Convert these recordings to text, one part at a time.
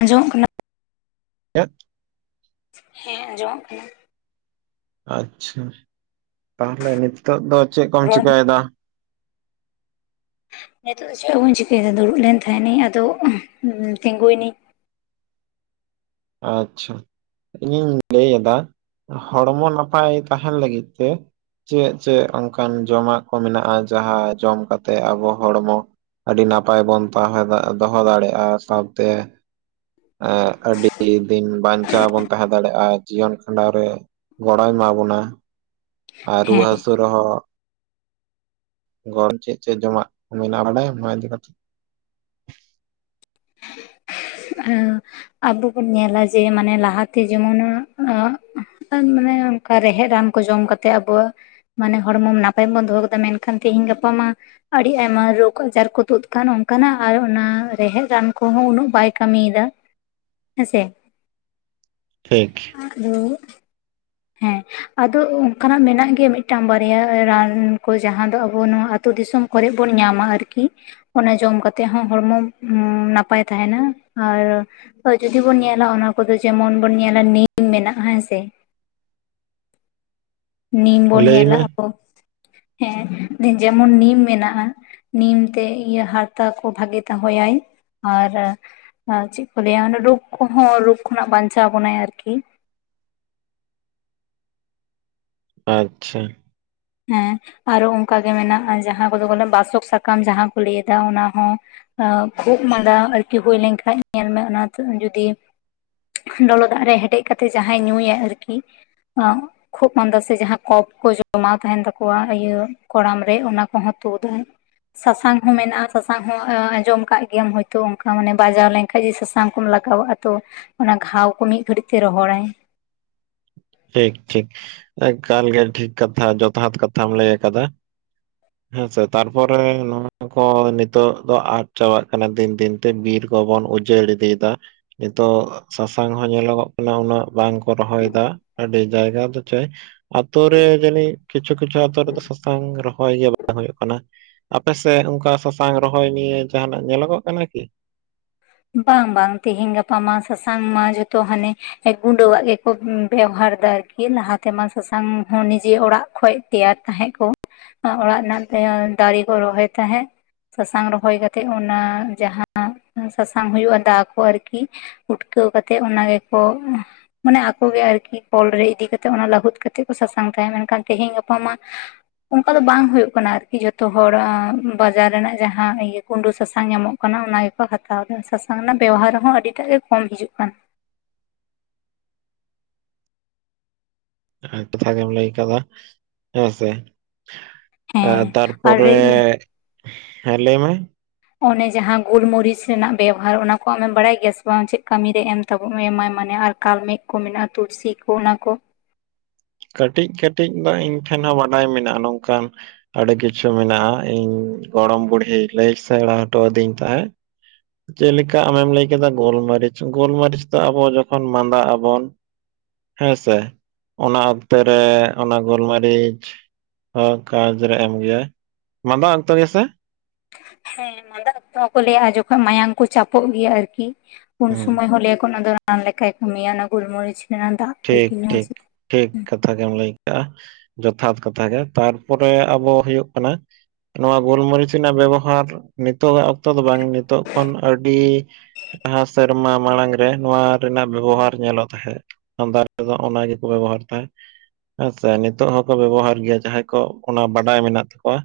ᱟᱸᱡᱚᱢᱚᱜ ᱠᱟᱱᱟ ᱪᱮᱫ ᱦᱮᱸ ᱟᱸᱡᱚᱢᱚᱜ ᱠᱟᱱᱟ ᱟᱪᱪᱷᱟ ᱛᱟᱦᱚᱞᱮ ᱱᱤᱛᱚᱜ ᱫᱚ ᱪᱮᱫ ᱠᱚᱢ ᱨᱚᱲ ᱪᱤᱠᱟᱹᱭᱮᱫᱟ ᱱᱤᱛᱚᱜ ᱫᱚ ᱪᱮᱫ ᱦᱚᱸ ᱵᱟᱹᱧ ᱪᱤᱠᱟᱹᱭᱮᱫᱟ ᱫᱩᱲᱩᱵ ᱞᱮᱱ ᱛᱟᱦᱮᱱᱤᱧ ᱟᱫᱚ ᱛᱤᱸᱜᱩᱭᱮᱱᱟᱹᱧ ᱟᱪᱪᱷᱟ ᱤᱧᱤᱧ ᱞᱟᱹᱭᱮᱫᱟ ᱦᱚᱲᱢᱚ ᱱᱟᱯᱟᱭ ᱛᱟᱦᱮᱱ ᱞᱟᱹᱜᱤᱫ ᱛᱮ ᱪᱮᱫ ᱪᱮᱫ ᱚᱱᱠᱟᱱ ᱡᱚᱢᱟᱜ ᱠᱚ ᱢᱮᱱᱟᱜᱼᱟ ᱡᱟᱦᱟᱸ ᱡᱚᱢ ᱠᱟᱛᱮᱜ ᱟᱵᱚ ᱦᱚᱲᱢᱚ ᱟᱹᱰᱤ ᱱᱟᱯᱟᱭ ᱵᱚᱱ ᱛᱟᱦᱮᱸ ᱫᱚᱦᱚ ᱫᱟᱲᱮᱭᱟᱜᱼᱟ ᱥᱟᱶᱛᱮ ᱮᱸᱻ ᱟᱹᱰᱤ ᱤᱧ ᱵᱟᱧᱪᱟᱣ ᱵᱚᱱ ᱛᱟᱦᱮᱸ ᱫᱟᱲᱮᱭᱟᱜᱼᱟ ᱡᱤᱭᱚᱱ ᱠᱷᱟᱸᱰᱟᱣ ᱨᱮ ᱜᱚᱲᱚᱭ ᱮᱢᱟ ᱵᱚᱱᱟ ᱟᱨ ᱨᱩᱣᱟᱹ ᱦᱮᱸ ᱦᱟᱹᱥᱩ ᱨᱮ ᱦᱚᱸ ᱜᱚᱲ ᱪᱮᱫ ᱪᱚ ᱡᱚᱢᱟᱜ ᱠᱚ ᱢᱮᱱᱟᱜ ᱚᱸᱰᱮ ᱚᱱᱟ ᱤᱫᱤ ᱠᱟᱛᱮᱫ ᱦᱮᱸ ᱟᱵᱚ ᱵᱚᱱ ᱧᱮᱞᱟ ᱡᱮ ᱢᱟᱱᱮ ᱞᱟᱦᱛᱮ ᱡᱮᱢᱚᱱ ᱟᱹᱻ ᱟᱨ ᱢᱟᱱᱮ ᱚᱱᱠᱟ ᱨᱮᱦᱮᱫ ᱨᱟᱱ ᱠᱚ ᱡᱚᱢ ᱠᱟᱛᱮᱜ ᱟᱵᱚᱣᱟᱜ ᱢᱟᱱᱮ ᱦᱚᱲᱢᱚ ᱱᱟᱯᱟᱭ ᱵᱚᱱ ᱫᱚᱦᱚ ᱟᱠᱟᱫᱟ ᱢᱮᱱᱠᱷᱟᱱ ᱛᱤᱦᱤᱧ ᱜᱟᱯᱟ ᱢᱟ ᱟᱹᱰᱤ ᱟᱭᱢᱟ ᱨᱳᱜᱽ ᱟᱡᱟᱨ ᱠᱚ ᱛᱩᱫ ᱟᱠᱟᱱ ᱚᱱᱠᱟᱱᱟᱜ ᱟᱨ ᱚᱱᱟ ᱨᱮᱦᱮᱫ ᱨᱟᱱ ᱠᱚᱦᱚᱸ ᱩᱱᱟᱹᱜ ᱵᱟᱭ ᱠᱟᱹᱢᱤᱭᱮᱫᱟ ᱦᱮᱸᱥᱮ ᱴᱷᱤᱠ [unintelligible] ᱦᱮᱸ [inaudible] ᱟᱫᱚ ᱚᱱᱠᱟᱱᱟᱜ ᱢᱮᱱᱟᱜ ᱜᱮᱭᱟ ᱢᱤᱫᱴᱟᱹᱝ ᱵᱟᱨᱭᱟ ᱨᱟᱱ ᱠᱩ ᱡᱟᱦᱟᱸ ᱫᱚ ᱟᱵᱚ ᱱᱚᱣᱟ ᱟᱹᱛᱳ ᱫᱤᱥᱚᱢ ᱠᱚᱨᱮ ᱵᱚᱱ ᱧᱟᱢᱟ ᱟᱨᱠᱤ ᱚᱱᱟ ᱡᱚᱢ ᱠᱟᱛᱮᱜ ᱦᱚᱸ ᱦᱚᱲᱢᱚ ᱱᱟᱯᱟᱭ ᱛᱟᱦᱮᱱᱟ ᱟᱨ ᱡᱩᱫᱤ ᱵᱚᱱ ᱧᱮᱞᱟ ᱚᱱᱟ ᱠᱚᱫᱚ ᱡᱮᱢᱚᱱ ᱵᱚᱱ ᱧᱮᱞᱟ ᱱᱤᱢ ᱢᱮᱱᱟᱜᱼᱟ ᱦᱮᱸ ᱥᱮ ᱱᱤᱢ ᱵᱚᱱ ᱞᱟᱹᱭ ᱧᱮᱞᱟ ᱢᱮ ᱟᱵᱚ ᱦᱮᱸ ᱡᱮᱢᱚᱱ ᱱᱤᱢ ᱢᱮᱱᱟᱜᱼᱟ ᱱᱤᱢ ᱛᱮ ᱤᱭᱟᱹ ᱦᱟᱨᱛᱟ ᱠᱚ ᱵᱷᱟᱹᱜᱤᱭ ᱫᱚᱦᱚᱭᱟᱭ ᱟᱨ ᱟᱨ ᱪᱮᱫ ᱠᱚ ᱞᱟᱹᱭᱟ ᱨᱳᱜᱽ ᱠᱚᱦᱚᱸ ᱨᱳᱜᱽ ᱠᱷᱚᱱᱟᱜ ᱵᱟᱧᱪᱟᱣ ᱵᱚᱱᱟᱭ ᱟᱨᱠᱤ ᱟᱪᱪᱷᱟ ᱦᱮᱸ ᱟᱨᱦᱚᱸ ᱚᱱᱠᱟᱜᱮ ᱢᱮᱱᱟᱜᱼᱟ ᱡᱟᱦᱟᱸ ᱠᱚᱫᱚ ᱵᱟᱥᱚᱠ ᱥᱟᱠᱟᱢ ᱡᱟᱦᱟᱸᱠᱚ ᱞᱟᱹᱭᱫᱟ ᱚᱱᱟ ᱦᱚᱸ ᱠᱷᱩᱜ ᱢᱟᱸᱫᱟ ᱟᱨᱠᱤ ᱦᱩᱭ ᱞᱮᱱᱠᱷᱟᱡ ᱧᱮᱞᱢᱮ ᱚᱱᱟᱛᱮ ᱡᱩᱫᱤ ᱞᱚᱞᱚ ᱫᱟᱜ ᱨᱮ ᱦᱮᱰᱮᱡ ᱠᱟᱛᱮᱫ ᱡᱟᱦᱟᱸᱭ ᱧᱩᱭᱟᱭ ᱟᱨᱠᱤ ᱠᱷᱩᱜ ᱢᱟᱸᱫᱟ ᱥᱮ ᱡᱟᱦᱟᱸ ᱠᱚᱯ ᱠᱚ ᱡᱚᱢᱟ ᱛᱟᱦᱮᱱ ᱛᱟᱠᱚᱣᱟ ᱤᱭᱟᱹ ᱠᱚᱲᱟᱢ ᱨᱮ ᱚᱱᱟ ᱠᱚᱦᱚᱸ ᱛᱩᱫᱟᱹᱧ ᱥᱟᱥᱟᱝ ᱦᱚᱸ ᱢᱮᱱᱟᱜᱼᱟ ᱥᱟᱥᱟᱝ ᱦᱚᱸ ᱟᱸᱡᱚᱢ ᱟᱠᱟᱜ ᱜᱮᱭᱟᱢ ᱦᱳᱭᱛᱳ ᱚᱱᱠᱟ ᱢᱟᱱᱮ ᱵᱟᱡᱟᱣ ᱞᱮᱱ ᱠᱷᱟᱹᱡᱤ ᱥᱟᱥᱟᱝ ᱠᱚᱢ ᱞᱟᱹᱜᱟᱣᱟᱜᱼᱟ ᱛᱚ ᱚᱱᱟ ᱜᱷᱟᱣ ᱠᱚ ᱢᱤᱫ ᱜᱷᱟᱹᱲᱤᱡ ᱛᱮ ᱨᱚᱦᱚᱲᱟᱭ ᱴᱷᱤᱠ ᱴᱷᱤᱠ ᱮᱠᱟᱞ ᱜᱮ ᱴᱷᱤᱠ ᱠᱟᱛᱷᱟ ᱡᱚᱛᱷᱟᱛ ᱠᱟᱛᱷᱟᱢ ᱞᱟᱹᱭ ᱟᱠᱟᱫᱟ ᱦᱮᱸ ᱥᱮ ᱛᱟᱨᱯᱚᱨᱮ ᱱᱚᱜᱼᱱᱚᱣᱟ ᱠᱚ ᱱᱤᱛᱚᱜ ᱫᱚ ᱟᱫ ᱪᱟᱵᱟᱜ ᱠᱟᱱᱟ ᱫᱤᱱ ᱫᱤᱱ ᱛᱮ ᱵᱤᱨ ᱠᱚᱵᱚᱱ ᱩᱡᱟᱹᱲ ᱤᱫᱤᱭᱮᱫᱟ ᱱᱤᱛᱚᱜ ᱥᱟᱥᱟᱝ ᱦᱚᱸ ᱧᱮᱞᱚᱜᱚᱜ ᱠᱟᱱᱟ ᱩᱱᱟᱹᱜ ᱵᱟᱝ ᱠᱚ ᱨᱚᱦᱚᱭᱮᱫᱟ ᱟᱹᱰᱤ ᱡᱟᱭᱜᱟ ᱫᱚ ᱪᱮᱫ ᱟᱛᱩ ᱨᱮ ᱡᱟᱹᱱᱤᱡ ᱠᱤᱪᱷᱩ ᱠᱤᱪᱷᱩ ᱟᱛᱩ ᱨᱮᱫᱚ ᱥᱟᱥᱟᱝᱹ ᱨᱚᱦᱚᱭ ᱜᱮᱭᱟ [unintelligible] ᱵᱟᱝ ᱦᱩᱭᱩᱜᱹ ᱠᱟᱱᱟ ᱟᱯᱮ ᱥᱮᱫ ᱚᱱᱠᱟ ᱥᱟᱥᱟᱝ ᱨᱚᱦᱚᱭ ᱱᱤᱭᱮ ᱡᱟᱦᱟᱱᱟᱼᱜ ᱧᱮᱞᱚᱜᱚᱜ ᱠᱟᱱᱟ ᱠᱤ ᱵᱟᱝ ᱵᱟᱝ ᱛᱮᱦᱮᱧ ᱜᱟᱯᱟᱹ ᱢᱟ ᱥᱟᱥᱟᱝ ᱢᱟ ᱡᱚᱛᱚ ᱦᱟᱱᱮ [unintelligible] ᱜᱩᱸᱰᱟᱹᱣᱟᱜ ᱜᱮᱠᱚ ᱵᱮᱣᱦᱟᱨ ᱮᱟ ᱟᱨᱠᱤ ᱞᱟᱦᱟ ᱛᱮᱢᱟ ᱥᱟᱥᱟᱝ ᱦᱚᱸ ᱱᱤᱡᱮ ᱚᱲᱟᱜ ᱠᱷᱚᱡ ᱛᱮᱭᱟᱨ ᱛᱟᱦᱮᱸᱫ ᱠᱚ ᱚᱲᱟᱜ ᱨᱮᱱᱟᱜ ᱮ ᱫᱟᱨᱮ ᱠᱚ ᱨᱚᱦᱚᱭ ᱛᱟᱦᱮᱸᱫ ᱥᱟᱥᱟᱝ ᱨᱚᱦᱚᱭ ᱠᱟᱛᱮᱜ ᱚᱱᱟ ᱡᱟᱦᱟᱸ ᱦᱟᱸᱜ ᱥᱟᱥᱟᱝ ᱦᱩᱭᱩᱜᱼᱟ ᱫᱟ ᱠᱚ ᱟᱨᱠᱤ ᱩᱴᱠᱟᱹᱣ ᱠᱟᱛᱮᱫ ᱚᱱᱟ ᱜᱮᱠᱚ ᱢᱟᱱᱮ ᱟᱠᱚᱜᱮ ᱟᱨᱠᱤ ᱠᱚᱞ ᱨᱮ ᱤᱫᱤ ᱠᱟᱛᱮᱫ ᱚᱱᱟ ᱞᱟᱹᱦᱩᱫ ᱠᱟᱛᱮᱫ ᱠᱚ ᱥᱟᱥᱟᱝ ᱛᱟᱦᱮᱸ ᱢᱮᱱᱠᱷᱟᱱ ᱛᱮᱦᱮᱧ ᱜᱟᱯᱟ ᱢᱟ ᱚᱱᱠᱟ ᱫᱚ ᱵᱟᱝ ᱦᱩᱭᱩᱜ ᱠᱟᱱᱟ ᱟᱨᱠᱤ ᱡᱷᱚᱛᱚ ᱦᱚᱲ ᱵᱟᱡᱟᱨ ᱨᱮᱱᱟᱜ ᱡᱟᱦᱟᱸ ᱤᱭᱟᱹ ᱜᱩᱸᱰᱟᱹ ᱥᱟᱥᱟᱝ ᱧᱟᱢᱚᱜ ᱚᱱᱟ ᱜᱮᱠᱚ ᱦᱟᱛᱟᱣᱮᱜᱼᱟ ᱥᱟᱥᱟᱝ ᱨᱮᱱᱟᱜ ᱵᱮᱣᱦᱟᱨ ᱦᱚᱸ ᱟᱹᱰᱤᱴᱟᱜ ᱜᱮ ᱠᱚᱢ ᱦᱤᱡᱩᱜ ᱠᱟᱱᱟ [unintelligible] ᱠᱟᱛᱷᱟ ᱜᱮᱢ ᱞᱟᱹᱭ ᱠᱟᱫᱟ ᱦᱮᱸ ᱥᱮ ᱦᱮᱸ ᱟᱨ ᱛᱟᱨᱯᱚᱨᱮ ᱤᱭᱟᱹ ᱦᱮᱸ ᱞᱟᱹᱭ ᱢᱮ ᱚᱱᱮ ᱡᱟᱦᱟᱸ ᱜᱩᱞᱢᱚᱨᱤᱪ ᱨᱮᱱᱟᱜ ᱵᱮᱵᱚᱦᱟᱨ ᱚᱱᱟ ᱠᱚ ᱟᱢᱮᱢ ᱵᱟᱲᱟᱭ ᱜᱮᱭᱟ ᱥᱮ ᱵᱟᱝ ᱪᱮᱫ ᱠᱟᱹᱢᱤ ᱨᱮ ᱮᱢ ᱛᱟᱵᱚᱱ ᱮᱢᱟᱭ ᱢᱟᱱᱮ ᱟᱨ ᱠᱟᱞᱢᱮᱜᱽ ᱠᱚ ᱢᱮᱱᱟᱜᱼᱟ ᱛᱩᱞᱥᱤ ᱠᱚ ᱚᱱᱟ ᱠᱚ ᱠᱟᱹᱴᱤᱡ ᱠᱟᱹᱴᱤᱡ ᱫᱚ ᱤᱧ ᱴᱷᱮᱱ ᱦᱚᱸ ᱵᱟᱰᱟᱭ ᱢᱮᱱᱟᱜᱼᱟ ᱱᱚᱝᱠᱟ ᱟᱹᱰᱤ ᱠᱤᱪᱷᱩ ᱢᱮᱱᱟᱜᱼᱟ ᱤᱧ ᱜᱚᱲᱚᱢ ᱵᱩᱲᱦᱤ ᱞᱟᱹᱭ ᱥᱮᱬᱟ ᱦᱚᱴᱚᱣᱟᱫᱤᱧ ᱛᱟᱦᱮᱸᱫ ᱪᱮᱫ ᱞᱮᱠᱟ ᱟᱢᱮᱢ ᱞᱟᱹᱭ ᱠᱮᱫᱟ ᱜᱳᱞᱢᱟᱹᱨᱤᱪ ᱜᱳᱞᱢᱟᱹᱨᱤᱪ ᱫᱚ ᱟᱵᱚ ᱡᱚᱠᱷᱚᱱ ᱢᱟᱸᱫᱟᱜ ᱟᱵᱚᱱ ᱦᱮᱸᱥᱮ ᱚᱱᱟ ᱚᱠᱛᱮ ᱨᱮ ᱚᱱᱟ ᱜᱳᱞᱢᱟᱹᱨᱤᱪ ᱦᱮᱸ ᱠᱟᱡᱽ ᱨᱮ ᱮᱢ ᱜᱮᱭᱟᱭ ᱢᱟᱫᱟ ᱚᱠᱛᱚ ᱜᱮ ᱥᱮ ᱦᱮᱸ ᱢᱟᱸᱫᱟ ᱦᱚᱸᱠᱚ ᱞᱟᱹᱭᱟ ᱡᱚᱠᱷᱚᱱ ᱢᱟᱭᱟᱝ ᱠᱚ ᱪᱟᱯᱚᱜ ᱜᱮᱭᱟ ᱟᱨᱠᱤ ᱩᱱ ᱦᱩᱸ ᱥᱩᱚᱢᱚᱭ ᱦᱚᱸ ᱞᱟᱹᱭᱟ ᱠᱚ ᱚᱱᱟ ᱫᱚ ᱨᱟᱱ ᱞᱮᱠᱟᱭ ᱠᱟᱹᱢᱤᱭᱟ ᱚᱱᱟ ᱜᱩᱞᱢᱚᱨᱤᱪ ᱨᱮᱱᱟᱜ ᱫᱟᱜ ᱴᱷᱤᱠ ᱟᱨᱠᱤ ᱧᱩ ᱴᱷᱤᱠ ᱴᱷᱤᱠ ᱠᱟᱛᱷᱟ ᱜᱮᱢ ᱞᱟᱭ ᱠᱟᱜᱼᱟ ᱡᱚᱛᱷᱟᱛ ᱠᱟᱛᱷᱟ ᱜᱮ ᱛᱟᱨᱯᱚᱨᱮ ᱟᱵᱚ ᱦᱩᱭᱩᱜ ᱠᱟᱱᱟ ᱱᱚᱣᱟ ᱜᱳᱞᱢᱚᱨᱤᱪ ᱨᱮᱱᱟᱜ ᱵᱮᱵᱚᱦᱟᱨ ᱱᱤᱛᱚᱜᱟᱜ ᱚᱠᱛᱚ ᱫᱚ ᱵᱟᱝ ᱱᱤᱛᱚᱜ ᱠᱷᱚᱱ ᱟᱹᱰᱤ ᱞᱟᱦᱟ ᱥᱮᱨᱢᱟ ᱢᱟᱲᱟᱝ ᱨᱮ ᱱᱚᱣᱟ ᱨᱮᱱᱟᱜ ᱵᱮᱵᱚᱦᱟᱨ ᱧᱮᱞᱚᱜ ᱛᱟᱦᱮᱸᱫ ᱫᱟᱨᱫᱚ [unintelligible] ᱚᱱᱟ ᱜᱮ ᱠᱚ ᱵᱮᱵᱚᱦᱟᱨ ᱛᱟᱦᱮᱸ ᱦᱮᱸ ᱥᱮ ᱱᱤᱛᱚᱜ ᱦᱚᱸᱠᱚ ᱵᱮᱵᱚᱦᱟᱨ ᱜᱮᱭᱟ ᱡᱟᱦᱟᱸᱭ ᱠᱚ ᱚᱱᱟ ᱵᱟᱰᱟᱭ ᱢᱮᱱᱟᱜ ᱛᱟᱠᱚᱣᱟ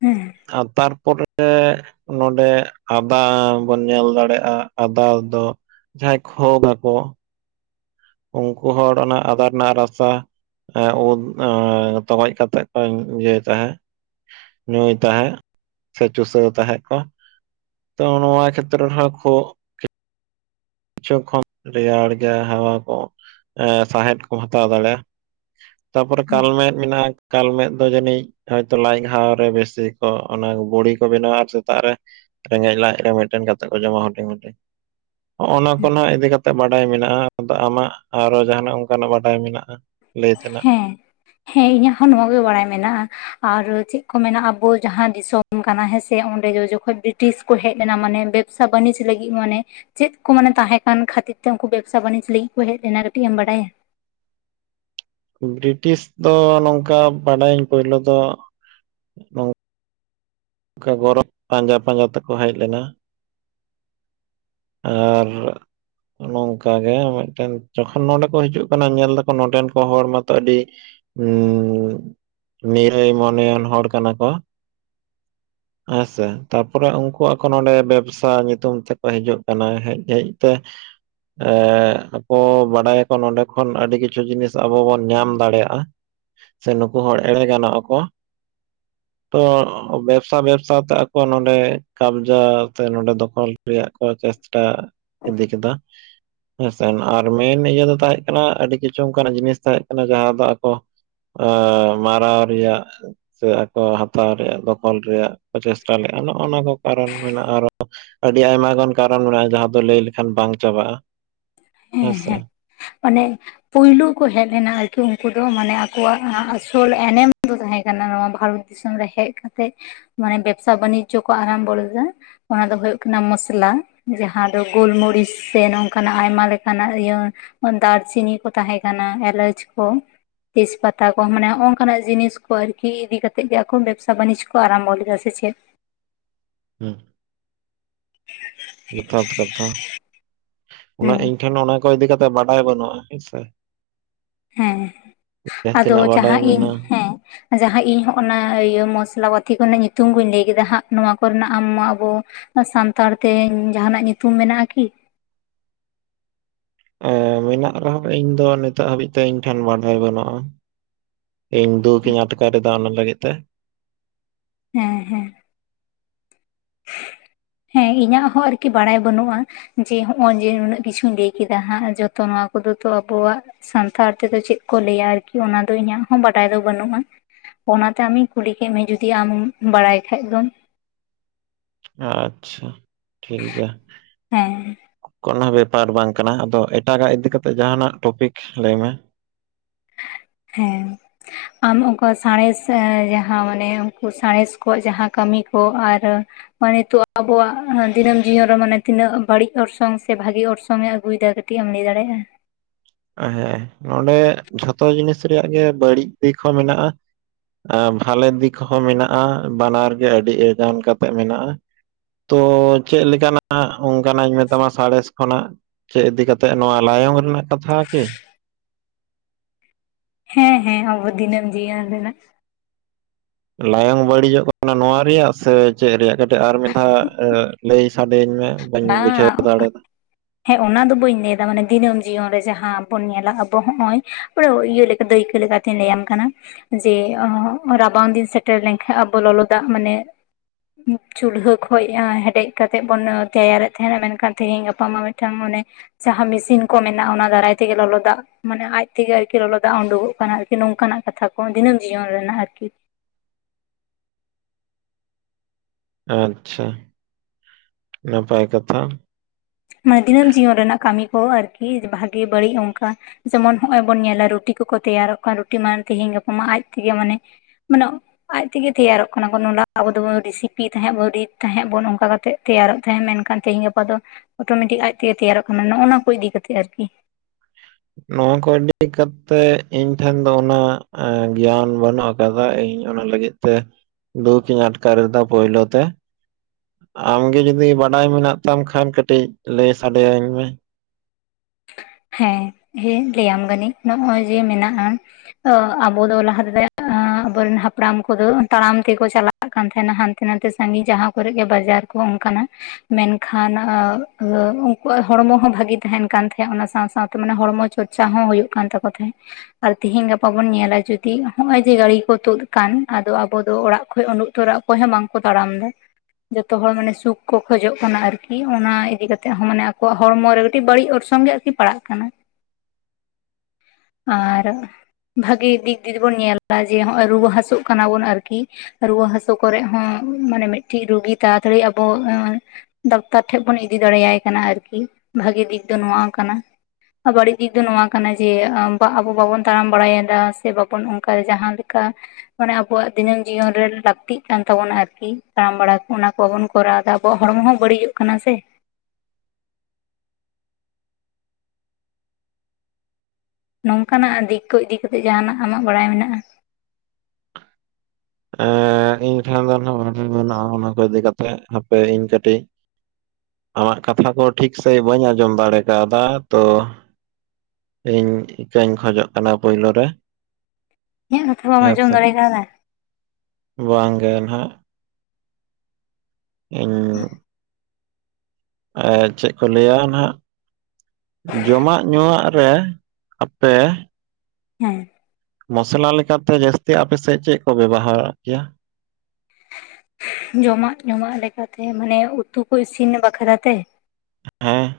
ᱦᱮᱸ ᱟᱨ ᱛᱟᱨᱯᱚᱨᱮ ᱛᱮ ᱱᱚᱰᱮ ᱟᱫᱟ ᱵᱚᱱ ᱧᱮᱞ ᱫᱟᱲᱮᱭᱟᱜᱼᱟ ᱟᱫᱟ ᱫᱚ ᱡᱟᱦᱟᱸᱭ ᱠᱷᱩᱜ ᱟᱠᱚ ᱩᱱᱠᱩ ᱦᱚᱲ ᱚᱱᱟ ᱟᱫᱟ ᱨᱮᱱᱟᱜ ᱨᱟᱥᱟ ᱦᱮᱸ ᱩᱫ ᱮᱸ ᱛᱚᱜᱚᱡ ᱠᱟᱛᱮᱜ ᱠᱚ ᱤᱭᱟᱹᱭ ᱛᱟᱦᱮᱸᱫ ᱧᱩᱭ ᱛᱟᱦᱮᱸᱜ ᱥᱮ ᱪᱩᱥᱟᱹᱣ ᱛᱟᱦᱮᱸᱜ ᱠᱚ ᱛᱚ ᱱᱚᱣᱟ ᱠᱷᱮᱛᱨᱮ ᱨᱮ ᱦᱚᱸ ᱠᱷᱳᱜ ᱠᱤᱪᱷᱩ ᱠᱷᱚᱱ ᱨᱮᱭᱟᱲ ᱜᱮ ᱦᱟᱣᱟ ᱠᱚ ᱮᱸᱜ ᱥᱟᱸᱦᱮᱫ ᱠᱚ ᱦᱟᱛᱟᱣ ᱫᱟᱲᱮᱭᱟᱜ᱾ ᱛᱟᱯᱚᱨᱮ ᱠᱟᱞᱢᱮᱫ ᱢᱮᱱᱟᱜᱼᱟ ᱠᱟᱞ ᱢᱮᱫ ᱫᱚ ᱡᱟᱹᱱᱤᱡ ᱦᱚᱭᱛᱚ ᱞᱟᱡ ᱜᱷᱟᱣ ᱨᱮ ᱵᱮᱥᱤ ᱠᱚ ᱚᱱᱟ ᱵᱩᱲᱤ ᱠᱚ ᱵᱮᱱᱟᱣᱟ ᱟᱨ ᱥᱮᱛᱟᱼᱜ ᱨᱮ ᱨᱮᱸᱜᱮᱡ ᱞᱟᱡ ᱨᱮ ᱢᱤᱫᱴᱮᱱ ᱠᱟᱛᱮ ᱠᱚ ᱡᱚᱢᱟ ᱦᱩᱰᱤᱧ ᱦᱩᱰᱤᱧ ᱱᱚᱜᱼᱚᱱᱟ ᱠᱚ ᱱᱟᱜ ᱤᱫᱤ ᱠᱟᱛᱮ ᱵᱟᱰᱟᱭ ᱢᱮᱱᱟᱜᱼᱟ ᱟᱫᱚ ᱟᱢᱟᱜ ᱟᱨᱚ ᱡᱟᱦᱟᱱᱟᱼᱜ ᱚᱱᱠᱟᱱᱟᱜ ᱵᱟᱰᱟᱭ ᱢᱮᱱᱟᱜᱼᱟ ᱞᱟᱹᱭ ᱛᱮᱱᱟᱜ ᱦᱮᱸ ᱦᱮᱸ ᱤᱧᱟᱜ ᱦᱚᱸ ᱱᱚᱣᱟ ᱜᱮ ᱵᱟᱲᱟᱭ ᱢᱮᱱᱟᱜᱼᱟ ᱟᱨ ᱪᱮᱫ ᱠᱚ ᱢᱮᱱᱟ ᱟᱵᱚ ᱡᱟᱦᱟᱸ ᱫᱤᱥᱚᱢ ᱠᱟᱱᱟ ᱦᱮᱸᱥᱮ ᱚᱸᱰᱮ ᱡᱚᱠᱷᱚᱱ ᱵᱨᱤᱴᱤᱥ ᱠᱚ ᱦᱮᱡ ᱞᱮᱱᱟ ᱢᱟᱱᱮ [unintelligible] ᱥᱟ [unintelligible] ᱵᱟᱹᱱᱤᱪ ᱞᱟᱹᱜᱤᱫ ᱢᱟᱱᱮ ᱪᱮᱫ ᱠᱚ ᱢᱟᱱᱮ ᱛᱟᱦᱮᱸ ᱠᱟᱱ ᱠᱷᱟᱹᱛᱤᱨ ᱛᱮ ᱩᱱᱠᱩ ᱵᱮᱵᱽᱥᱟ ᱵᱟᱱᱤᱡ ᱞᱟᱹᱜᱤᱫ ᱠᱚ ᱦᱮᱡ ᱞᱮᱱᱟ ᱠᱟᱹᱴᱤᱡ ᱮᱢ ᱵᱟᱲᱟᱭᱟ ᱵᱨᱤᱴᱤᱥ ᱫᱚ ᱱᱚᱝᱠᱟ ᱵᱟᱰᱟᱭᱟᱧ ᱯᱳᱭᱞᱳ ᱫᱚ [unintelligible] ᱠᱷᱚᱵᱚᱨ ᱯᱟᱸᱡᱟ ᱯᱟᱸᱡᱟ ᱛᱮᱠᱚ ᱦᱮᱡ ᱞᱮᱱᱟ ᱟᱨ ᱱᱚᱝᱠᱟ ᱜᱮ ᱢᱤᱫᱴᱮᱱ ᱡᱚᱠᱷᱚᱱ ᱱᱚᱰᱮ ᱠᱚ ᱦᱤᱡᱩᱜ ᱠᱟᱱᱟ ᱧᱮᱞ ᱫᱟᱠᱚ ᱱᱚᱰᱮᱱ ᱠᱚ ᱦᱚᱲ ᱢᱟᱛᱚ ᱟᱹᱰᱤ ᱩᱸ ᱱᱤᱨᱟᱹᱭ ᱢᱚᱱᱮᱭᱟᱱ ᱦᱚᱲ ᱠᱟᱱᱟ ᱠᱚ ᱦᱮᱸᱥᱮ ᱛᱟᱯᱚᱨᱮ ᱩᱱᱠᱩ ᱟᱠᱚ ᱱᱚᱰᱮ ᱵᱮᱵᱥᱟ ᱧᱩᱛᱩᱢ ᱛᱮᱠᱚ ᱦᱤᱡᱩᱜ ᱠᱟᱱᱟ ᱦᱮᱡ ᱦᱮᱡ ᱛᱮ ᱮᱸ ᱟᱠᱚ ᱵᱟᱰᱟᱭᱟᱠᱚ ᱱᱚᱸᱰᱮ ᱠᱷᱚᱱ ᱟᱹᱰᱤ ᱠᱤᱪᱷᱩ ᱡᱤᱱᱤᱥ ᱟᱵᱚ ᱵᱚᱱ ᱧᱟᱢ ᱫᱟᱲᱮᱭᱟᱜᱼᱟ᱾ ᱥᱮᱸ ᱱᱩᱠᱩ ᱦᱚᱲ ᱮᱲᱮ ᱜᱟᱱᱚᱜ ᱟᱠᱚ᱾ ᱛᱚ ᱵᱮᱵᱥᱟ ᱵᱮᱵᱥᱟ ᱛᱮ ᱟᱠᱚᱣᱟᱜ ᱱᱚᱸᱰᱮ ᱠᱟᱵᱽᱡᱟ ᱛᱮ ᱱᱚᱸᱰᱮ ᱫᱚᱠᱷᱚᱞ ᱨᱮᱭᱟᱜ ᱠᱚ ᱴᱟ ᱤᱫᱤ ᱠᱮᱫᱟ᱾ ᱦᱮᱸᱥᱮ ᱟᱨ ᱢᱮᱱ ᱤᱭᱟᱹ ᱫᱚ ᱛᱟᱦᱮᱸ ᱠᱟᱱᱟ ᱟᱹᱰᱤ ᱠᱤᱪᱷᱩ ᱚᱝᱠᱟᱱᱟᱜ ᱡᱤᱱᱤᱥ ᱛᱟᱦᱮᱸ ᱠᱟᱱᱟ ᱡᱟᱦᱟᱸ ᱫᱚ ᱟᱠᱚ ᱟᱸ ᱢᱟᱨᱟᱣ ᱨᱮᱭᱟᱜ ᱥᱮ ᱟᱠᱚ ᱦᱟᱛᱟᱣ ᱨᱮᱭᱟᱜ ᱫᱚᱠᱷᱚᱞ ᱨᱮᱭᱟᱜ ᱠᱚ ᱪᱮᱥᱴᱟ ᱞᱮᱜᱼᱟ ᱱᱚᱜᱱᱟ ᱠᱚ ᱠᱟᱨᱚᱱ ᱢᱮᱱᱟᱜᱼᱟ ᱟᱨᱚ ᱟᱹᱰᱤ ᱟᱭᱢᱟ ᱜᱟᱱ ᱠᱟᱨᱚᱱ ᱢᱮᱱᱟᱜᱼᱟ ᱡᱟᱦᱟᱸ ᱫᱚ ᱞᱟᱹᱭ ᱞᱮᱠᱷᱟᱱ ᱵᱟᱝ ᱪᱟᱵᱟᱜᱼᱟ᱾ ᱦᱮᱸ ᱦᱮᱸᱥᱮ ᱦᱮᱸ ᱚᱱᱮ ᱯᱩᱭᱞᱩ ᱠᱚ ᱦᱮᱜ ᱞᱮᱱᱟ ᱟᱨᱠᱤ ᱩᱝᱠᱩ ᱫᱚ ᱢᱟᱱᱮ ᱟᱠᱚᱣᱟᱜ ᱟᱥᱚᱞ ᱮᱱᱮᱢ ᱫᱚ ᱛᱟᱦᱮᱸ ᱠᱟᱱᱟ ᱱᱚᱣᱟ ᱵᱷᱟᱨᱚᱛ ᱫᱤᱥᱚᱢ ᱨᱮ ᱦᱮᱜ ᱠᱟᱛᱮᱜ ᱢᱟᱱᱮ ᱵᱮᱵᱥᱟ ᱵᱟᱱᱤᱡᱡᱚ ᱠᱚ ᱟᱨᱚᱢᱵᱚ ᱞᱮᱫᱟ᱾ ᱚᱱᱟ ᱫᱚ ᱦᱳᱭᱳᱜ ᱠᱟᱱᱟ ᱢᱚᱥᱞᱟ, ᱡᱟᱦᱟᱸ ᱫᱚ ᱜᱳᱞᱢᱚᱨᱤᱥ ᱥᱮ ᱱᱚᱝ ᱠᱟᱱᱟ ᱟᱭᱢᱟ ᱞᱮᱠᱟᱱᱟᱜ ᱤᱭᱟᱹ ᱫᱟᱨᱪᱤᱱᱤ ᱠᱚ ᱛᱟᱦᱮ ᱠᱟᱱᱟ ᱮᱞᱟᱪ ᱠᱚ᱾ ᱛᱮᱡᱽ ᱯᱟᱛᱟ ᱠᱚ ᱢᱟᱱᱮ ᱱᱚᱝᱠᱟᱱᱟᱜ ᱡᱤᱱᱤᱥ ᱠᱚ ᱟᱨᱠᱤ ᱤᱫᱤ ᱠᱟᱛᱮᱫ ᱜᱮ ᱟᱠᱚ ᱵᱮᱵᱽᱥᱟ ᱵᱟᱱᱤᱡᱽ ᱠᱚ ᱟᱨᱚᱢᱵᱚ ᱞᱮᱫᱟ ᱥᱮ ᱪᱮᱫ᱾ ᱦᱩᱸ [unintelligible] ᱡᱚᱛᱷᱟᱛ ᱠᱟᱛᱷᱟ, ᱚᱱᱟ ᱦᱩᱸ ᱤᱧ ᱴᱷᱮᱱ ᱚᱱᱟ ᱠᱚ ᱤᱫᱤ ᱠᱟᱛᱮᱜ ᱵᱟᱰᱟᱭ ᱵᱟᱹᱱᱩᱜᱼᱟ ᱦᱮ ᱥᱮ᱾ ᱦᱮᱸ ᱡᱟᱦᱟᱸ ᱟᱫᱚ ᱛᱤᱱᱟᱹᱜ ᱵᱟᱰᱟᱭ ᱡᱟᱦᱟᱸ ᱤᱧ ᱢᱮᱱᱟᱜᱼᱟ ᱦᱮᱸ ᱡᱟᱦᱟᱸ ᱤᱧ ᱦᱚᱜᱼᱱᱟ ᱤᱭᱟᱹ ᱢᱚᱥᱞᱟ ᱯᱟᱛᱤ ᱠᱚᱨᱮᱱᱟᱜ ᱧᱩᱛᱩᱢ ᱠᱩᱧ ᱞᱟᱹᱭ ᱠᱮᱫᱟ ᱦᱟᱸᱜ ᱱᱚᱣᱟ ᱠᱚᱨᱮᱱᱟᱜ ᱟᱢ ᱢᱟ ᱟᱵᱚ ᱥᱟᱱᱛᱟᱲ ᱛᱮ ᱡᱟᱦᱟᱱᱟᱜ ᱧᱩᱛᱩᱢ ᱢᱮᱱᱟᱜᱼᱟ ᱠᱤ? ᱮᱸ ᱢᱮᱱᱟᱜ ᱨᱮᱦᱚᱸ ᱤᱧ ᱫᱚ ᱱᱤᱛᱚᱜ ᱦᱟᱹᱵᱤᱡ ᱛᱮ ᱤᱧ ᱴᱷᱮᱱ ᱵᱟᱰᱟᱭ ᱵᱟᱹᱱᱩᱜᱼᱟ᱾ ᱤᱧ ᱫᱩᱠᱤᱧ ᱟᱴᱠᱟᱨ ᱫᱟ ᱚᱱᱟ ᱞᱟᱹᱜᱤᱫ ᱛᱮ᱾ ᱦᱮᱸ ᱦᱮᱸ ᱦᱮᱸ ᱤᱧᱟᱹᱜ ᱦᱚᱸ ᱟᱨᱠᱤ ᱵᱟᱲᱟᱭ ᱵᱟᱹᱱᱩᱜᱼᱟ᱾ ᱡᱮ ᱦᱚᱜᱼᱚᱭ ᱡᱮ ᱱᱩᱱᱟᱹᱜ ᱠᱤᱪᱷᱩᱧ ᱞᱟᱹᱭ ᱠᱮᱫᱟ ᱦᱟᱸᱜ ᱡᱚᱛᱚ ᱱᱚᱣᱟ ᱠᱚᱫᱚ ᱛᱚ ᱟᱵᱚᱣᱟᱜ ᱥᱟᱱᱛᱷᱟᱲ ᱛᱮᱫᱚ ᱪᱮᱜ ᱠᱚ ᱞᱟᱹᱭᱟ ᱟᱨᱠᱤ ᱚᱱᱟ ᱫᱚ ᱤᱧᱟᱹᱜ ᱦᱚᱸ ᱵᱟᱰᱟᱭ ᱫᱚ ᱵᱟᱹᱱᱩᱜᱼᱟ᱾ ᱚᱱᱟᱛᱮ ᱟᱢᱤᱧ ᱠᱩᱞᱤ ᱠᱮᱫ ᱢᱮ ᱡᱩᱫᱤ ᱟᱢ ᱵᱟᱲᱟᱭ ᱠᱷᱟᱡ ᱫᱚᱢ᱾ ᱟᱪᱪᱷᱟ ᱴᱷᱤᱠ ᱜᱮᱭᱟ᱾ ᱦᱮᱸ ᱠᱳᱱᱚ ᱵᱮᱯᱟᱨ ᱵᱟᱝ ᱠᱟᱱᱟ, ᱟᱫᱚ ᱮᱴᱟᱜᱟᱜ ᱤᱫᱤ ᱠᱟᱛᱮᱜ ᱡᱟᱦᱟᱱᱟᱜ ᱴᱚᱯᱤᱠ ᱞᱟᱹᱭ ᱢᱮ᱾ ᱦᱮᱸ ᱟᱢ ᱩᱝᱠᱟ ᱥᱟᱸᱬᱮᱥ ᱡᱟᱦᱟᱸ ᱢᱟᱱᱮ ᱩᱝᱠᱩ ᱥᱟᱸᱬᱮᱥ ᱠᱚᱣᱟᱜ ᱡᱟᱦᱟ ᱠᱟᱹᱢᱤ ᱠᱚ ᱟᱨ ᱢᱟᱱᱮ ᱱᱤᱛᱚᱜ ᱟᱵᱚᱣᱟᱜ ᱫᱤᱱᱟᱹᱢ ᱡᱤᱭᱚᱱ ᱨᱮ ᱢᱟᱱᱮ ᱛᱤᱱᱟᱹᱜ ᱵᱟᱹᱲᱤᱡ ᱚᱨᱥᱚᱝ ᱥᱮ ᱵᱷᱟᱜᱮ ᱚᱨᱥᱚᱝ ᱮ ᱟᱹᱜᱩᱭᱫᱟ᱾ ᱴᱤᱜ ᱮᱢ ᱞᱟᱹᱭ ᱫᱟᱲᱮᱜᱼᱟ᱾ ᱳ ᱦᱮᱸ ᱱᱚᱸᱰᱮ ᱡᱷᱚᱛᱚ ᱡᱤᱱᱤᱥ ᱨᱮᱭᱟᱜ ᱜᱮ ᱵᱟᱹᱲᱤᱡ ᱫᱤᱠ ᱦᱚᱸ ᱢᱮᱱᱟᱜᱼᱟ᱾ ᱟ ᱵᱷᱟᱞᱮ ᱫᱤᱠ ᱦᱚᱸ ᱢᱮᱱᱟᱜᱼᱟ ᱵᱟᱱᱟᱨ ᱜᱮ ᱟᱹᱰᱤ ᱟᱹᱭᱫᱟᱱ ᱠᱟᱛᱮᱜ ᱢᱮᱱᱟᱜᱼᱟ ᱾ ᱛᱚ ᱪᱮᱜ ᱞᱮᱠᱟᱱᱟᱜ ᱚᱱᱠᱟᱱᱟᱜ ᱤᱧ ᱢᱮᱛᱟᱢᱟ ᱥᱟᱸᱬᱮᱥ ᱠᱷᱚᱱᱟᱜ? ᱪᱮᱫ ᱤᱫᱤᱠᱟᱛᱮᱜ ᱱᱚᱣᱟ ᱞᱟᱭᱚᱝ ᱨᱮᱱᱟᱜ ᱠᱟᱛᱷᱟ ᱠᱤ? ᱦᱮᱸ ᱦᱮᱸ ᱟᱵᱚ ᱫᱤᱱᱟᱹᱢ ᱡᱤᱭᱚᱱ ᱨᱮᱱᱟᱜ᱾ ᱞᱟᱭᱚᱝ ᱵᱟᱹᱲᱤᱡᱚᱜ ᱠᱟᱱᱟ ᱱᱚᱣᱟ ᱨᱮᱭᱟᱜ ᱥᱮ ᱪᱮᱫ ᱨᱮᱭᱟᱜ ᱠᱟᱹᱴᱤᱡ ᱟᱨ ᱢᱤᱫ ᱫᱷᱟᱣ ᱞᱟᱹᱭ ᱥᱟᱰᱮ ᱟᱹᱧ ᱢᱮ᱾ ᱵᱟᱹᱧ ᱵᱩᱡᱷᱟᱹᱣ ᱵᱟᱸ ᱫᱟᱲᱮᱭᱟᱫᱟ ᱦᱮᱸ ᱚᱱᱟ ᱫᱚ ᱵᱟᱹᱧ ᱞᱟᱹᱭ ᱫᱟ ᱢᱟᱱᱮ ᱫᱤᱱᱟᱹᱢ ᱡᱤᱭᱚᱱ ᱨᱮ ᱡᱟᱦᱟᱸ ᱵᱚᱱ ᱧᱮᱞᱟ ᱟᱵᱚ ᱦᱚᱜᱼᱚᱭ ᱯᱩᱨᱟᱹ ᱤᱭᱟᱹ ᱞᱮᱠᱟ ᱫᱟᱹᱭᱠᱟᱹ ᱞᱮᱠᱟ᱾ ᱛᱮᱧ ᱞᱟᱹᱭᱟᱢ ᱠᱟᱱᱟ ᱡᱮ, ᱨᱟᱵᱟᱝ ᱫᱤᱱ ᱥᱮᱴᱮᱨ ᱞᱮᱱᱠᱷᱟᱡ ᱟᱵᱚ ᱞᱚᱞᱚ ᱫᱟᱜ ᱢᱟᱱᱮ ᱪᱩᱞᱦᱟᱹ ᱠᱷᱚᱡ ᱦᱮᱰᱮᱡ ᱠᱟᱛᱮᱜ ᱵᱚᱱ ᱛᱮᱭᱟ ᱨᱮᱫ ᱛᱟᱦᱮᱱᱟ ᱢᱮᱱᱠᱷᱟᱱ ᱛᱮᱦᱤᱧ ᱜᱟᱯᱟ ᱢᱟ ᱢᱤᱫᱴᱟᱝ ᱢᱟᱱᱮ ᱡᱟᱦᱟᱸ ᱢᱮᱥᱤᱱ ᱠᱚ ᱢᱮᱱᱟᱜᱼᱟ ᱚᱱᱟ ᱫᱟᱨᱟᱭ ᱛᱮᱜᱮ ᱞᱚᱞᱚ ᱫᱟᱜ ᱢᱟᱱᱮ ᱟᱡ ᱛᱮᱜᱮ ᱟᱨᱠᱤ ᱞᱚᱞᱚ ᱫᱟᱜ ᱯᱳᱰᱳᱠᱚᱜ ᱠᱟᱱᱟ ᱟᱨᱠᱤ ᱱᱚᱝᱠᱟ ᱱᱟᱜ ᱠᱟᱛᱷᱟ ᱠᱚ ᱫᱤᱱᱟᱹᱢ ᱡᱤᱭᱚᱱ ᱨᱮᱱᱟᱜ ᱟᱨᱠᱤ᱾ ᱟᱪᱪᱷᱟ, ᱱᱟᱯᱟᱭ ᱠᱟᱛᱷᱟ᱾ ᱢᱟ ᱫᱤᱱᱟᱹᱢ ᱡᱤᱭᱚᱱ ᱨᱮᱱᱟᱜ ᱠᱟᱹᱢᱤ ᱠᱚ ᱟᱨᱠᱤ ᱵᱷᱟᱜᱮ ᱵᱟᱹᱲᱤᱡ ᱚᱝᱠᱟ᱾ ᱡᱮᱢᱚᱱ ᱱᱚᱜ ᱚᱭ ᱵᱚᱱ ᱧᱮᱞᱟ ᱨᱩᱴᱤ ᱠᱚᱠᱚ ᱛᱮᱭᱟᱨᱚᱜ ᱠᱟᱱᱟ ᱨᱩᱴᱤ ᱢᱟᱱ ᱛᱮᱦᱮᱧ ᱜᱟᱯᱟ ᱢᱟ ᱟᱡ ᱛᱮᱜᱮ ᱢᱟᱱᱮ ᱢᱟᱱᱮ ᱟᱡ ᱛᱮᱜᱮ ᱛᱮᱭᱟᱨᱚᱜ ᱠᱟᱱᱟ ᱜᱚᱱᱚ ᱱᱟ ᱟᱵᱚ ᱫᱚᱵᱚᱱ ᱨᱮ ᱥᱤᱯᱤ ᱛᱟᱦᱮᱸᱫ ᱵᱚᱱ ᱨᱤᱫ ᱛᱟᱦᱮᱸᱫ ᱵᱚᱱ ᱚᱱᱠᱟ ᱠᱟᱛᱮᱜ ᱛᱮᱭᱟᱨᱚᱜ ᱛᱟᱦᱮᱸ ᱢᱮᱱᱠᱷᱟᱱ ᱛᱮᱦᱤᱧ ᱜᱟᱯᱟ ᱫᱚ ᱚᱴᱳᱢᱮᱴᱤᱠ ᱟᱡ ᱛᱮᱜᱮ ᱛᱮᱭᱟᱨᱚᱜ ᱠᱟᱱᱟ ᱱᱚᱜ ᱱᱚᱣᱟ ᱠᱚ ᱤᱫᱤ ᱠᱟᱛᱮᱜ ᱟᱨᱠᱤ᱾ ᱱᱚᱣᱟ ᱠᱚ ᱤᱫᱤ ᱠᱟᱛᱮ ᱤᱧ ᱴᱷᱮᱱ ᱫᱚ ᱚᱱᱟᱜ ᱜᱮᱭᱟᱱ ᱵᱟᱹᱱᱩᱜ ᱟᱠᱟᱫᱟ ᱤᱧ ᱚᱱᱟ ᱞᱟᱹᱜᱤᱫ ᱛᱮ ᱫᱩᱠ ᱤᱧ ᱟᱴᱠᱟᱨᱮᱫᱟ ᱯᱳᱭᱞᱳ ᱛᱮ᱾ ᱟᱢᱜᱮ ᱡᱩᱫᱤ ᱵᱟᱰᱟᱭ ᱢᱮᱱᱟᱜ ᱛᱟᱢ ᱠᱷᱟᱱ ᱠᱟᱹᱴᱤᱡ ᱞᱟᱹᱭ ᱥᱟᱰᱮᱭᱟᱹᱧ ᱢᱮ᱾ ᱦᱮᱸ ᱦᱮᱸ ᱞᱟᱹᱭᱟᱢ ᱜᱟᱹᱱᱤᱡ ᱱᱚᱜ ᱚᱭ ᱡᱮ ᱢᱮᱱᱟᱜᱼᱟ ᱟᱵᱚ ᱫᱚ ᱞᱟᱦᱟ ᱛᱮᱫᱚ ᱟᱵᱚᱨᱮᱱ ᱦᱟᱯᱲᱟᱢ ᱠᱚᱫᱚ ᱛᱟᱲᱟᱢ ᱛᱮᱠᱚ ᱪᱟᱞᱟᱜ ᱠᱟᱱ ᱛᱟᱦᱮᱱᱟ ᱦᱟᱱᱛᱮ ᱱᱟᱛᱮ ᱥᱟᱜᱤᱧ ᱡᱟᱦᱟᱸ ᱠᱚᱨᱮ ᱜᱮ ᱵᱟᱡᱟᱨ ᱠᱚ ᱚᱱᱠᱟ ᱱᱟ ᱢᱮᱱᱠᱷᱟᱱ ᱩᱱᱠᱩᱣᱟᱜ ᱦᱚᱲᱢᱚ ᱦᱚᱸ ᱵᱷᱟᱜᱤ ᱛᱟᱦᱮᱱ ᱠᱟᱱ ᱛᱟᱦᱮᱸᱜ ᱚᱱᱟ ᱥᱟᱶ ᱥᱟᱶᱛᱮ ᱢᱟᱱᱮ ᱦᱚᱲᱢᱚ ᱪᱚᱨᱪᱟ ᱦᱚᱸ ᱦᱩᱭᱩᱜ ᱠᱟᱱ ᱛᱟᱠᱚ ᱛᱟᱦᱮᱸᱫ᱾ ᱟᱨ ᱛᱤᱦᱮᱧ ᱜᱟᱯᱟ ᱵᱚᱱ ᱧᱮᱞᱟ ᱡᱚᱫᱤ ᱱᱚᱜ ᱚᱭ ᱡᱮ ᱜᱟᱲᱤ ᱠᱚ ᱛᱩᱫ ᱟᱠᱟᱱ ᱟᱫᱚ ᱟᱵᱚ ᱫᱚ ᱚᱲᱟᱜ ᱠᱷᱚᱱᱚᱡ ᱩᱸᱰᱩᱜ ᱛᱚᱨᱟ ᱚᱠᱚᱭ ᱦᱚᱸ ᱵᱟᱝ‌ᱠᱚ ᱛᱟᱲᱟᱢ ᱫᱟ᱾ ᱡᱚᱛᱚ ᱦᱚᱲ ᱢᱟᱱᱮ ᱥᱩᱠ ᱠᱚ ᱠᱷᱚᱡᱚᱜ ᱠᱟᱱᱟ ᱟᱨᱠᱤ ᱚᱱᱟ ᱤᱫᱤ ᱠᱟᱛᱮᱜ ᱦᱚᱸ ᱢᱟᱱᱮ ᱟᱠᱚᱣᱟᱜ ᱦᱚᱲᱢᱚ ᱨᱮ ᱟᱹᱰᱤ ᱵᱟᱹᱲᱤᱡ ᱚᱨᱥᱚᱝ ᱜᱮ ᱟᱨᱠᱤ ᱯᱟᱲᱟᱜ ᱠᱟᱱᱟ᱾ ᱟᱨ ᱵᱷᱟᱜᱮ ᱫᱤᱠ ᱫᱤᱭᱮ ᱵᱚᱱ ᱧᱮᱞᱟ ᱡᱮ ᱦᱚᱸᱜ ᱚᱭ ᱨᱩᱣᱟᱹ ᱦᱟᱹᱥᱩᱜ ᱠᱟᱱᱟ ᱵᱚᱱ ᱟᱨᱠᱤ ᱨᱩᱣᱟᱹ ᱦᱟᱹᱥᱩ ᱠᱚᱨᱮᱜ ᱦᱚᱸ ᱢᱟᱱᱮ ᱢᱤᱫ ᱴᱮᱱ ᱨᱩᱜᱤ ᱛᱟᱲᱟᱛᱟᱲᱤ ᱟᱵᱚ ᱰᱚᱠᱴᱚᱨ ᱴᱷᱮᱡ ᱵᱚᱱ ᱤᱫᱤ ᱫᱟᱲᱮᱭᱟᱭ ᱠᱟᱱᱟ ᱟᱨᱠᱤ ᱵᱷᱟᱜᱤ ᱫᱤᱠ ᱫᱚ ᱱᱚᱣᱟ ᱠᱟᱱᱟ᱾ ᱵᱟᱹᱲᱤᱡ ᱫᱤᱠ ᱫᱚ ᱱᱚᱣᱟ ᱠᱟᱱᱟ ᱡᱮ ᱟᱵᱚ ᱵᱟᱵᱚᱱ ᱛᱟᱲᱟᱢ ᱵᱟᱲᱟᱭᱮᱫᱟ ᱥᱮ ᱵᱟᱵᱚᱱ ᱚᱱᱠᱟ ᱡᱟᱦᱟᱸ ᱞᱮᱠᱟ ᱢᱟᱱᱮ ᱟᱵᱩᱣᱟᱜ ᱫᱤᱱᱟᱹᱢ ᱡᱤᱭᱚᱱ ᱨᱮ ᱞᱟᱹᱠᱛᱤᱜ ᱠᱟᱱ ᱛᱟᱵᱚᱱᱟ ᱟᱨᱠᱤ ᱛᱟᱲᱟᱢ ᱵᱟᱲᱟ ᱚᱱᱟ ᱠᱚ ᱵᱚᱱ ᱠᱚᱨᱟᱣ ᱫᱟ ᱟᱵᱚᱣᱟᱜ ᱦᱚᱲᱢᱚ ᱦᱚᱸ ᱵᱟᱹᱲᱤᱡᱚᱜ ᱠᱟᱱᱟ ᱥᱮ᱾ ᱱᱚᱝ ᱠᱟᱱᱟᱜ ᱫᱤᱠ ᱠᱚ ᱤᱫᱤ ᱠᱟᱛᱮᱜ ᱡᱟᱦᱟᱱᱟᱜ ᱟᱢᱟᱜ ᱵᱟᱲᱟᱭ ᱢᱮᱱᱟᱜᱼᱟ? ᱮᱸ ᱤᱧ ᱴᱷᱟᱱ ᱫᱚ [unintelligible] ᱚᱱᱟ ᱠᱚ ᱤᱫᱤ ᱠᱟᱛᱮᱜ ᱦᱟᱯᱮ ᱤᱧ ᱠᱟᱹᱴᱤᱡ᱾ ᱟᱢᱟᱜ ᱠᱟᱛᱷᱟ ᱠᱚ ᱴᱷᱤᱠ ᱥᱟᱺᱦᱤᱡ ᱵᱟᱹᱧ ᱟᱸᱡᱚᱢ ᱫᱟᱲᱮ ᱠᱟᱣᱫᱟ᱾ ᱛᱚ ᱤᱧ ᱤᱠᱟᱹᱧ ᱠᱷᱚᱡᱚᱜ ᱠᱟᱱᱟ ᱯᱩᱭᱞᱳ ᱨᱮ᱾ ᱤᱧᱟᱹᱜ ᱠᱟᱛᱷᱟ ᱵᱟᱢ ᱟᱸᱡᱚᱢ ᱫᱟᱲᱮ ᱠᱟᱣᱫᱟ᱾ ᱵᱟᱝ ᱜᱮᱱ ᱦᱟᱸᱜ᱾ [inaudible] ᱟᱨ ᱪᱮᱫ ᱠᱚ ᱞᱟᱹᱭᱟ ᱦᱟᱸᱜ? ᱡᱚᱢᱟᱜ ᱧᱩᱣᱟᱜ ᱨᱮ ᱟᱯᱮ ᱦᱮᱸ ᱢᱚᱥᱞᱟ ᱞᱮᱠᱟᱛᱮ ᱡᱟᱹᱥᱛᱤ ᱟᱯᱮᱥᱮᱫ ᱪᱮᱫ ᱠᱚ ᱵᱮᱵᱚᱦᱟᱨᱚᱜ ᱜᱮᱭᱟ? ᱡᱚᱢᱟᱜ ᱧᱩᱟᱜ ᱞᱮᱠᱟᱛᱮ ᱢᱟᱱᱮ ᱩᱛᱩ ᱠᱚ ᱤᱥᱤᱱ ᱵᱟᱠᱷᱨᱟ ᱛᱮ᱾ ᱦᱮᱸ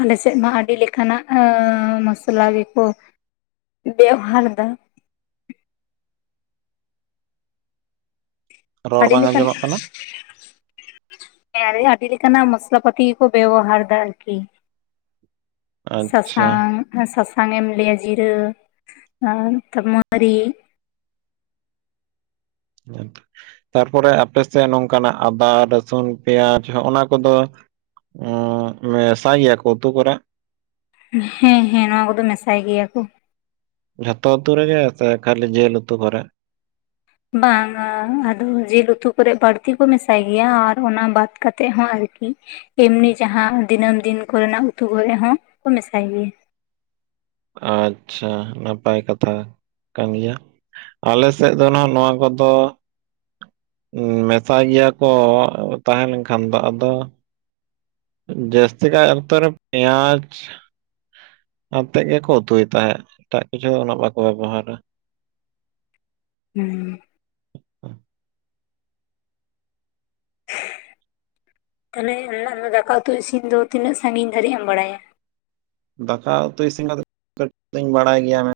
ᱟᱞᱮ ᱥᱮᱫ ᱢᱟ ᱟᱹᱰᱤ ᱞᱮᱠᱟᱱᱟᱜ ᱮᱸ ᱢᱚᱥᱞᱟ ᱜᱮᱠᱚ ᱵᱮᱣᱦᱟᱨ ᱫᱟ᱾ ᱨᱚᱲ ᱟᱹᱰᱤ ᱵᱟᱝ ᱞᱮᱠᱟᱱ ᱟᱸᱡᱚᱢᱚᱜ ᱠᱟᱱᱟ ᱦᱮᱸ ᱟᱹᱰᱤ ᱞᱮᱠᱟᱱᱟᱜ ᱢᱚᱥᱞᱟ ᱯᱟᱹᱛᱤ ᱜᱮᱠᱚ ᱵᱮᱵᱚᱦᱟᱨ ᱫᱟ ᱟᱨᱠᱤ᱾ ᱟᱪᱪᱷᱟ ᱥᱟᱥᱟᱝ ᱦᱮᱸ ᱥᱟᱥᱟᱝ ᱮᱢ ᱞᱟᱹᱭᱟ ᱡᱤᱨᱟᱹ ᱟᱨ ᱛᱟᱣ ᱢᱟᱹᱨᱤᱪ᱾ [inaudible] ᱛᱟᱨᱯᱚᱨᱮ ᱟᱯᱮ ᱥᱮᱫ ᱱᱚᱝᱠᱟᱱᱟᱜ ᱟᱫᱟ ᱨᱟᱹᱥᱩᱱ ᱯᱮᱸᱭᱟᱡᱽ ᱦᱚᱸᱦᱚᱱᱟ ᱠᱚᱫᱚ ᱩᱸᱢ ᱢᱮᱥᱟ ᱜᱮᱭᱟ ᱠᱚ ᱩᱛᱩ ᱠᱚᱨᱮ? ᱦᱮᱸ ᱦᱮᱸ ᱱᱚᱶᱟ ᱠᱚᱫᱚ ᱢᱮᱥᱟᱭ ᱜᱮᱭᱟ ᱠᱚ᱾ ᱡᱷᱚᱛᱚ ᱩᱛᱩ ᱨᱮᱜᱮ ᱠᱷᱟᱹᱞᱤ ᱡᱮᱞ ᱩᱛᱩ ᱠᱚᱨᱮ? ᱵᱟᱝ ᱟ ᱟᱫᱚ ᱡᱤᱞ ᱩᱛᱩ ᱠᱚᱨᱮ ᱵᱟᱹᱲᱛᱤ ᱠᱚ ᱢᱮᱥᱟᱭ ᱜᱮᱭᱟ ᱟᱨ ᱚᱱᱟ ᱵᱟᱫ ᱠᱟᱛᱮᱫ ᱦᱚᱸ ᱟᱨᱠᱤ ᱮᱢᱱᱤ ᱡᱟᱦᱟᱸ ᱫᱤᱱᱟᱹᱢ ᱫᱤᱱ ᱠᱚ ᱨᱮᱱᱟᱜ ᱩᱛᱩ ᱠᱚᱨᱮ ᱦᱚᱸ ᱢᱮᱥᱟᱭ ᱜᱮᱭᱟ᱾ ᱟᱪᱪᱷᱟ ᱱᱟᱯᱟᱭ ᱠᱟᱛᱷᱟ ᱠᱟᱱ ᱜᱮᱭᱟ᱾ ᱟᱞᱮ ᱥᱮᱫ ᱫᱚ ᱱᱟᱜ ᱱᱚᱣᱟ ᱠᱚᱫᱚ ᱢᱮᱥᱟᱭ ᱜᱮᱭᱟ ᱠᱚ ᱛᱟᱦᱮᱸᱞᱮᱱᱠᱷᱟᱱ ᱫᱚ ᱟᱫᱚ ᱡᱟᱹᱥᱛᱤ ᱠᱟᱹᱡ ᱟᱜ ᱛᱚᱨᱮ ᱯᱮᱸᱭᱟᱡᱽ ᱟᱛᱮᱫ ᱜᱮᱠᱚ ᱩᱛᱩᱭ ᱛᱟᱦᱮᱸᱫ ᱮᱴᱟᱜ ᱠᱤᱪᱷᱩ ᱫᱚ ᱩᱱᱟᱹᱜ ᱵᱟᱠᱚ ᱵᱮᱵᱚᱦᱟᱨᱟ ᱾ ᱦᱩ ᱛᱟᱦᱚᱞᱮ ᱟᱢ ᱫᱚ ᱫᱟᱠᱟ ᱩᱛᱩ ᱤᱥᱤᱱ ᱫᱚ ᱛᱤᱱᱟᱹᱜ ᱥᱟᱺᱜᱤᱧ ᱫᱷᱟᱹᱨᱤᱡ ᱮᱢ ᱵᱟᱲᱟᱭᱟ? ᱫᱟᱠᱟ ᱩᱛᱩ ᱤᱥᱤᱱ ᱠᱟᱛᱮᱫ ᱠᱟᱹᱴᱤᱡ ᱫᱚᱧ ᱵᱟᱲᱟᱭ ᱜᱮᱭᱟ ᱾